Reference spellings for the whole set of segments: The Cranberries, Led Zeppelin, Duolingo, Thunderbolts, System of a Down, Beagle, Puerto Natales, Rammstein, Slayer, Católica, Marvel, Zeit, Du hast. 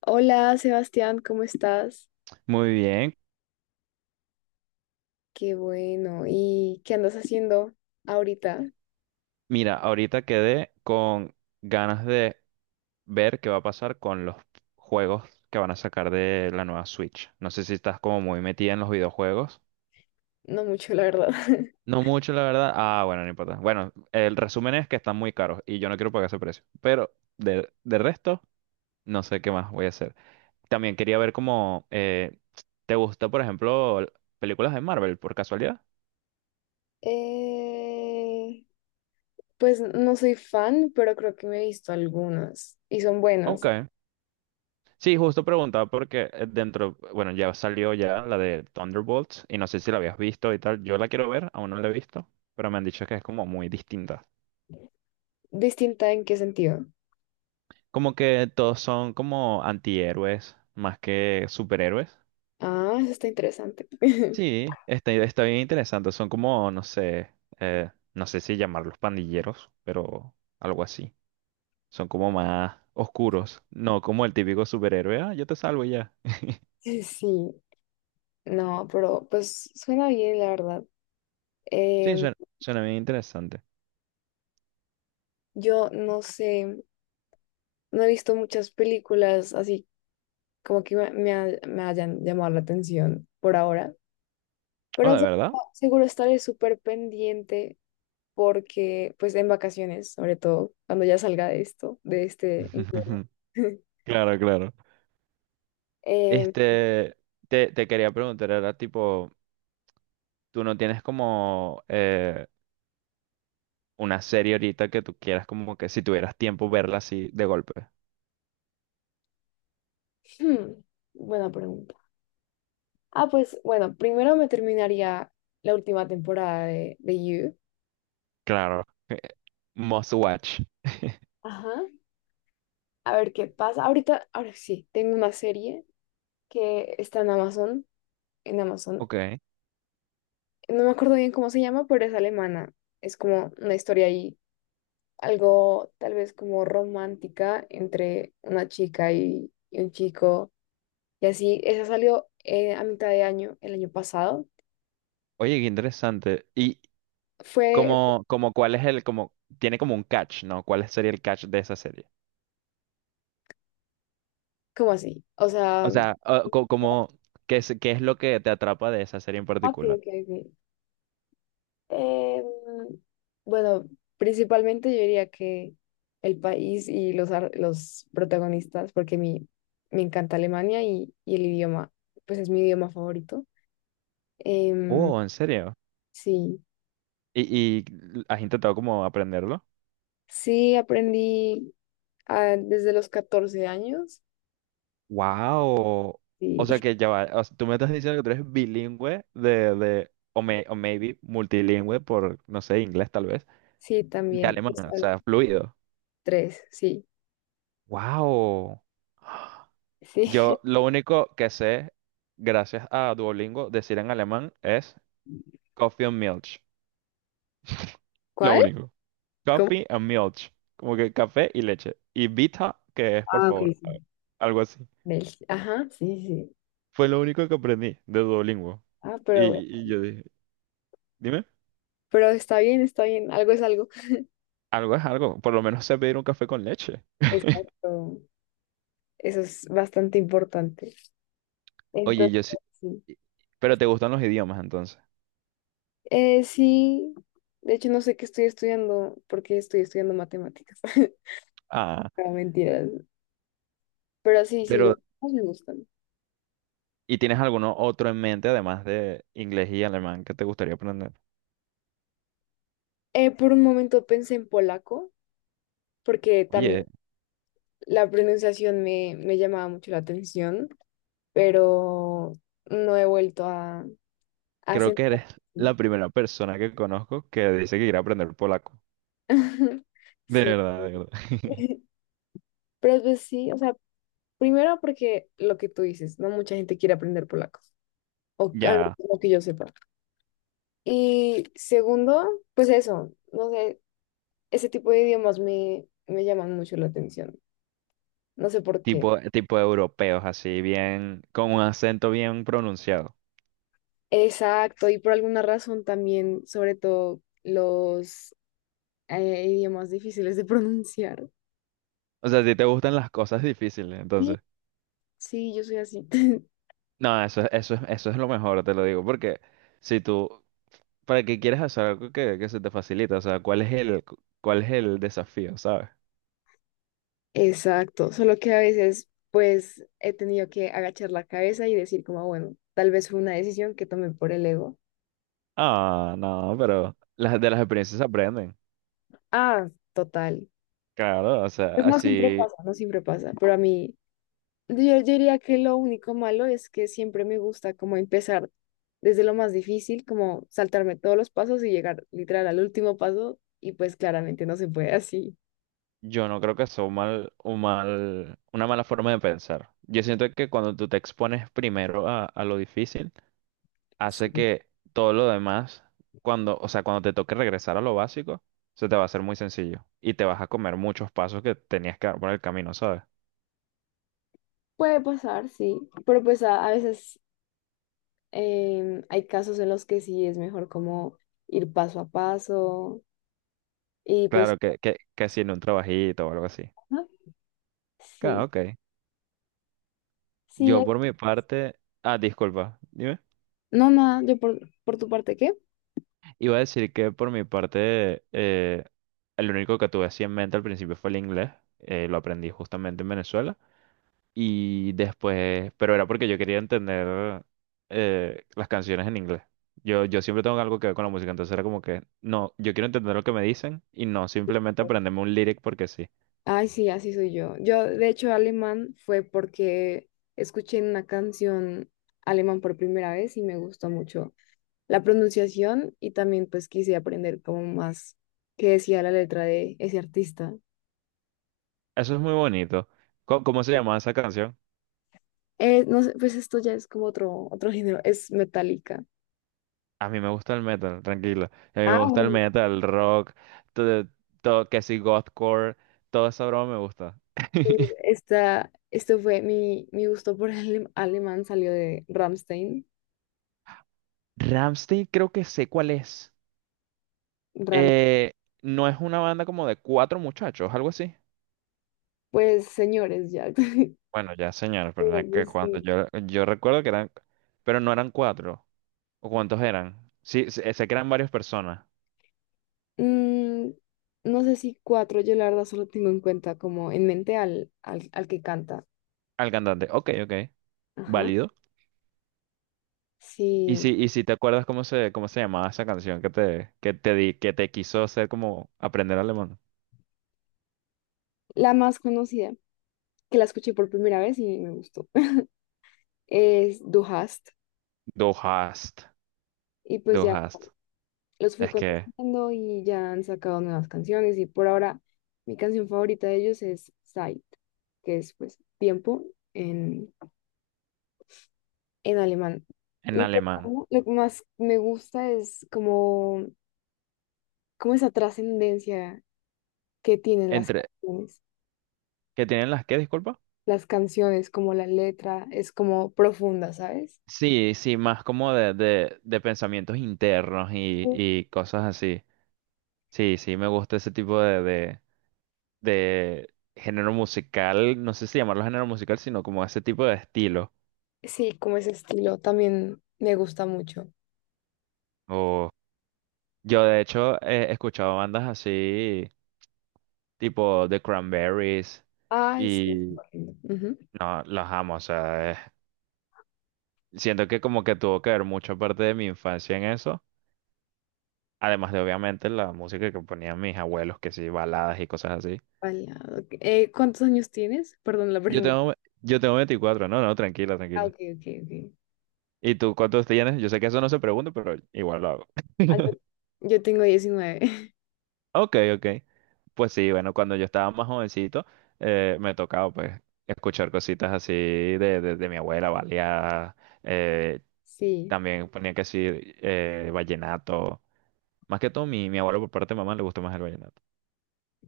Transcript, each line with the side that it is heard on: left: Hola Sebastián, ¿cómo estás?
right: Muy bien.
left: Qué bueno. ¿Y qué andas haciendo ahorita?
right: Mira, ahorita quedé con ganas de ver qué va a pasar con los juegos que van a sacar de la nueva Switch. No sé si estás como muy metida en los videojuegos.
left: No mucho, la verdad.
right: No mucho, la verdad. Ah, bueno, no importa. Bueno, el resumen es que están muy caros y yo no quiero pagar ese precio. Pero de resto, no sé qué más voy a hacer. También quería ver cómo te gusta, por ejemplo, películas de Marvel, por casualidad.
left: Eh, pues no soy fan, pero creo que me he visto algunas y son
right: Ok.
left: buenas.
right: Sí, justo preguntaba porque dentro, bueno, ya salió ya la de Thunderbolts y no sé si la habías visto y tal. Yo la quiero ver, aún no la he visto, pero me han dicho que es como muy distinta.
left: ¿Distinta en qué sentido?
right: Como que todos son como antihéroes más que superhéroes.
left: Ah, eso está interesante.
right: Sí, está bien interesante. Son como, no sé, no sé si llamarlos pandilleros, pero algo así. Son como más oscuros, no como el típico superhéroe. Ah, yo te salvo y ya.
left: Sí, no, pero pues suena bien, la verdad.
right: Sí,
left: Em,
right: suena bien interesante.
left: yo no sé, no he visto muchas películas así como que me hayan llamado la atención por ahora.
right: Oh,
left: Pero
right: ¿de
left: se-
right: verdad?
left: Seguro estaré súper pendiente porque, pues, en vacaciones, sobre todo, cuando ya salga de esto, de este infierno.
right: Claro, claro.
left: Eh,
right: Este, te quería preguntar, era tipo, tú no tienes como una serie ahorita que tú quieras como que si tuvieras tiempo verla así de golpe.
left: hmm, buena pregunta. Ah, pues, bueno, primero me terminaría la última temporada de You.
right: Claro. Must watch.
left: Ajá. A ver qué pasa. Ahorita, ahora sí, tengo una serie que está en Amazon, en Amazon.
right: Ok.
left: No me acuerdo bien cómo se llama, pero es alemana. Es como una historia ahí algo tal vez como romántica entre una chica y un chico. Y así, esa salió a mitad de año, el año pasado.
right: Oye, qué interesante. Y
left: Fue
right: como cuál es el, como, tiene como un catch, ¿no? ¿Cuál sería el catch de esa serie?
left: como así, o sea,
right: O
left: ok,
right: sea, ah, como, qué es lo que te atrapa de esa serie en
left: ok,
right: particular?
left: ok. Em, bueno, principalmente yo diría que el país y los protagonistas, me encanta Alemania y el idioma, pues es mi idioma favorito. Em,
right: Oh, ¿en serio?
left: sí,
right: Y has intentado como aprenderlo?
left: sí aprendí desde los 14 años.
right: Wow.
left: Sí,
right: O sea que ya va. O sea, tú me estás diciendo que tú eres bilingüe de o maybe multilingüe por, no sé, inglés tal vez,
left: sí,
right: de
left: también.
right: alemán, o
left: Sol.
right: sea, fluido.
left: Tres, sí,
right: Wow.
left: sí.
right: Yo lo único que sé, gracias a Duolingo, decir en alemán es Coffee and Milch. Lo
left: ¿Cuál?
right: único.
left: ¿Cómo?
right: Coffee and Milch. Como que café y leche. Y Vita, que es por
left: Ah, ok,
right: favor.
left: sí.
right: Algo así.
left: Del- Ajá, sí, sí.
right: Fue lo único que aprendí de Duolingo.
left: Ah,
right: Y, y yo dije, dime.
left: pero está bien, está bien. Algo es algo.
right: Algo es algo, por lo menos sé pedir un café con leche.
left: Exacto. Eso es bastante importante.
right: Oye,
left: Entonces,
right: yo sí,
left: sí.
right: pero te gustan los idiomas entonces.
left: Sí. De hecho, no sé qué estoy estudiando, porque estoy estudiando matemáticas.
right: Ah,
left: No, mentiras. Pero sí, sí,
right: pero
left: los dos me gustan.
right: ¿y tienes alguno otro en mente además de inglés y alemán que te gustaría aprender?
left: Por un momento pensé en polaco, porque también
right: Oye,
left: la pronunciación me llamaba mucho la atención. Pero no he vuelto a
right: creo que
left: sentarme.
right: eres la primera persona que conozco que dice que quiere aprender polaco. De
left: Sí.
right: verdad, de verdad.
left: Pero pues sí, o sea, primero porque lo que tú dices, no mucha gente quiere aprender polaco, o al menos
right: Ya,
left: lo que yo sepa. Y segundo, pues eso, no sé, ese tipo de idiomas me llaman mucho la atención, no sé por qué.
right: tipo europeos, así bien, con un acento bien pronunciado.
left: Exacto, y por alguna razón también, sobre todo los idiomas difíciles de pronunciar.
right: O sea, a ti te gustan las cosas difíciles,
left: Sí,
right: entonces.
left: sí, yo soy así.
right: No, eso es lo mejor, te lo digo, porque si tú, ¿para qué quieres hacer algo que se te facilita? O sea, ¿cuál es el, cuál es el desafío, sabes?
left: Exacto, solo que a veces pues he tenido que agachar la cabeza y decir como, bueno, tal vez fue una decisión que tomé por el ego.
right: Ah, no, pero las, de las experiencias se aprenden.
left: Ah, total.
right: Claro, o
left: Pues
right: sea,
left: no siempre
right: así
left: pasa, no siempre pasa, pero a mí yo diría que lo único malo es que siempre me gusta como empezar desde lo más difícil, como saltarme todos los pasos y llegar literal al último paso y pues claramente no se puede así.
right: yo no creo que sea un mal, una mala forma de pensar. Yo siento que cuando tú te expones primero a lo difícil, hace
left: Sí.
right: que todo lo demás, cuando, o sea, cuando te toque regresar a lo básico, se te va a hacer muy sencillo y te vas a comer muchos pasos que tenías que dar por el camino, ¿sabes?
left: Puede pasar, sí, pero pues a veces hay casos en los que sí es mejor como ir paso a paso y pues
right: Claro, que si en un trabajito o algo así.
left: ajá, sí,
right: Ah, ok.
left: sí,
right: Yo
left: es-
right: por mi parte, ah, disculpa, dime.
left: no, nada, yo por tu parte, ¿qué?
right: Iba a decir que por mi parte, el único que tuve así en mente al principio fue el inglés. Lo aprendí justamente en Venezuela. Y después, pero era porque yo quería entender las canciones en inglés. Yo siempre tengo algo que ver con la música, entonces era como que, no, yo quiero entender lo que me dicen y no simplemente aprenderme un lyric porque sí.
left: Ay, sí, así soy yo. Yo, de hecho, alemán fue porque escuché una canción alemán por primera vez y me gustó mucho la pronunciación y también pues quise aprender como más qué decía la letra de ese artista.
right: Eso es muy bonito. ¿Cómo, cómo se llama esa canción?
left: No sé, pues esto ya es como otro, otro género, es metálica.
right: A mí me gusta el metal, tranquilo. A mí me gusta el metal, el rock, todo, todo que si gothcore, toda esa broma me gusta.
left: Pues, Esta, esto fue mi gusto por el alemán salió de Rammstein.
right: Ramstein creo que sé cuál es.
left: Ram-
right: Eh, no es una banda como de cuatro muchachos, algo así.
left: pues señores, ya.
right: Bueno, ya señor, pero no es que
left: Pues,
right: cuando
left: sí.
right: yo recuerdo que eran, pero no eran cuatro. ¿O cuántos eran? Sí, sé que eran varias personas.
left: Mm, no sé si cuatro, yo la verdad solo tengo en cuenta como en mente al que canta.
right: Al cantante, ok, ok,
left: Ajá.
right: válido.
left: Sí,
right: Y si te acuerdas cómo se llamaba esa canción que te, que te quiso hacer como aprender alemán.
left: la más conocida, que la escuché por primera vez y me gustó, es Du hast.
right: Du hast,
left: Y pues
right: du
left: ya.
right: hast.
left: Los fui
right: Es que
left: contestando y ya han sacado nuevas canciones y por ahora mi canción favorita de ellos es Zeit, que es pues tiempo en, en alemán.
right: en
left: Y pues,
right: alemán.
left: como lo que más me gusta es como, como esa trascendencia que tienen las
right: Entre,
left: canciones.
right: ¿qué tienen las qué, disculpa?
left: Las canciones, como la letra, es como profunda, ¿sabes?
right: Sí, sí, más como de pensamientos internos
left: Sí,
right: y cosas así. Sí, sí, me gusta ese tipo de género musical. No sé si llamarlo género musical, sino como ese tipo de estilo.
left: sí, como ese estilo también me gusta mucho.
right: O yo de hecho he escuchado bandas así, tipo The Cranberries,
left: Ay, sí.
right: y
left: Es. Ujú.
right: no, las amo. O sea, es- siento que como que tuvo que ver mucha parte de mi infancia en eso. Además de obviamente la música que ponían mis abuelos, que sí, baladas y cosas así.
left: Bailado. ¿Cuántos años tienes? Perdón la
right: Yo
left: pregunta.
right: tengo, yo tengo 24, no, no, tranquila,
left: Ah,
right: tranquila.
left: ok, ok, ok.
right: ¿Y tú cuántos tienes? Yo sé que eso no se pregunta, pero igual lo hago.
left: Ah, yo tengo 19.
right: Ok, ok. Pues sí, bueno, cuando yo estaba más jovencito, me tocaba pues escuchar cositas así de mi abuela, baleada, eh,
left: Sí.
right: también ponía que sí, vallenato. Más que todo, mi abuelo por parte de mamá le gustó más el vallenato.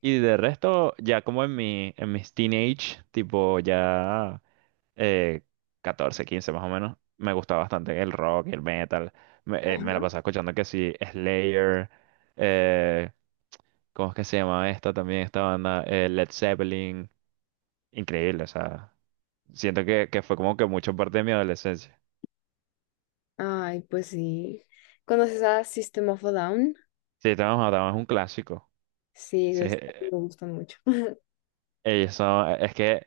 right: Y de resto, ya como en mi, en mis teenage, tipo ya eh, 14, 15 más o menos, me gustaba bastante el rock y el metal. Me, me la pasaba escuchando que sí, Slayer, eh, ¿cómo es que se llama esta también, esta banda? Led Zeppelin. Increíble, o sea, siento que fue como que mucho parte de mi adolescencia.
left: Ay, pues sí. ¿Conoces a System of a Down?
right: Sí, estábamos, es un clásico.
left: Sí,
right: Sí,
left: esos me gustan mucho.
right: ellos son, eh, es que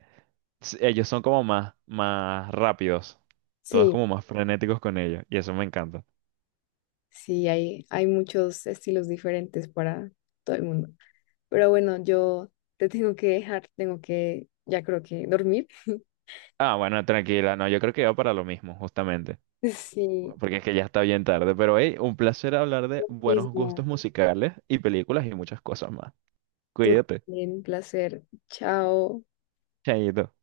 right: s- ellos son como más, más rápidos. Todos
left: Sí,
right: como más frenéticos con ellos. Y eso me encanta.
left: sí, hay muchos estilos diferentes para todo el mundo. Pero bueno, yo te tengo que dejar, tengo que, ya creo que dormir.
right: Ah, bueno, tranquila. No, yo creo que va para lo mismo, justamente.
left: Sí,
right: Porque es que ya está bien tarde. Pero hey, un placer hablar de buenos
left: mismo.
right: gustos musicales y películas y muchas cosas más.
left: Tú
right: Cuídate.
left: también, placer. Chao.
right: Chaito.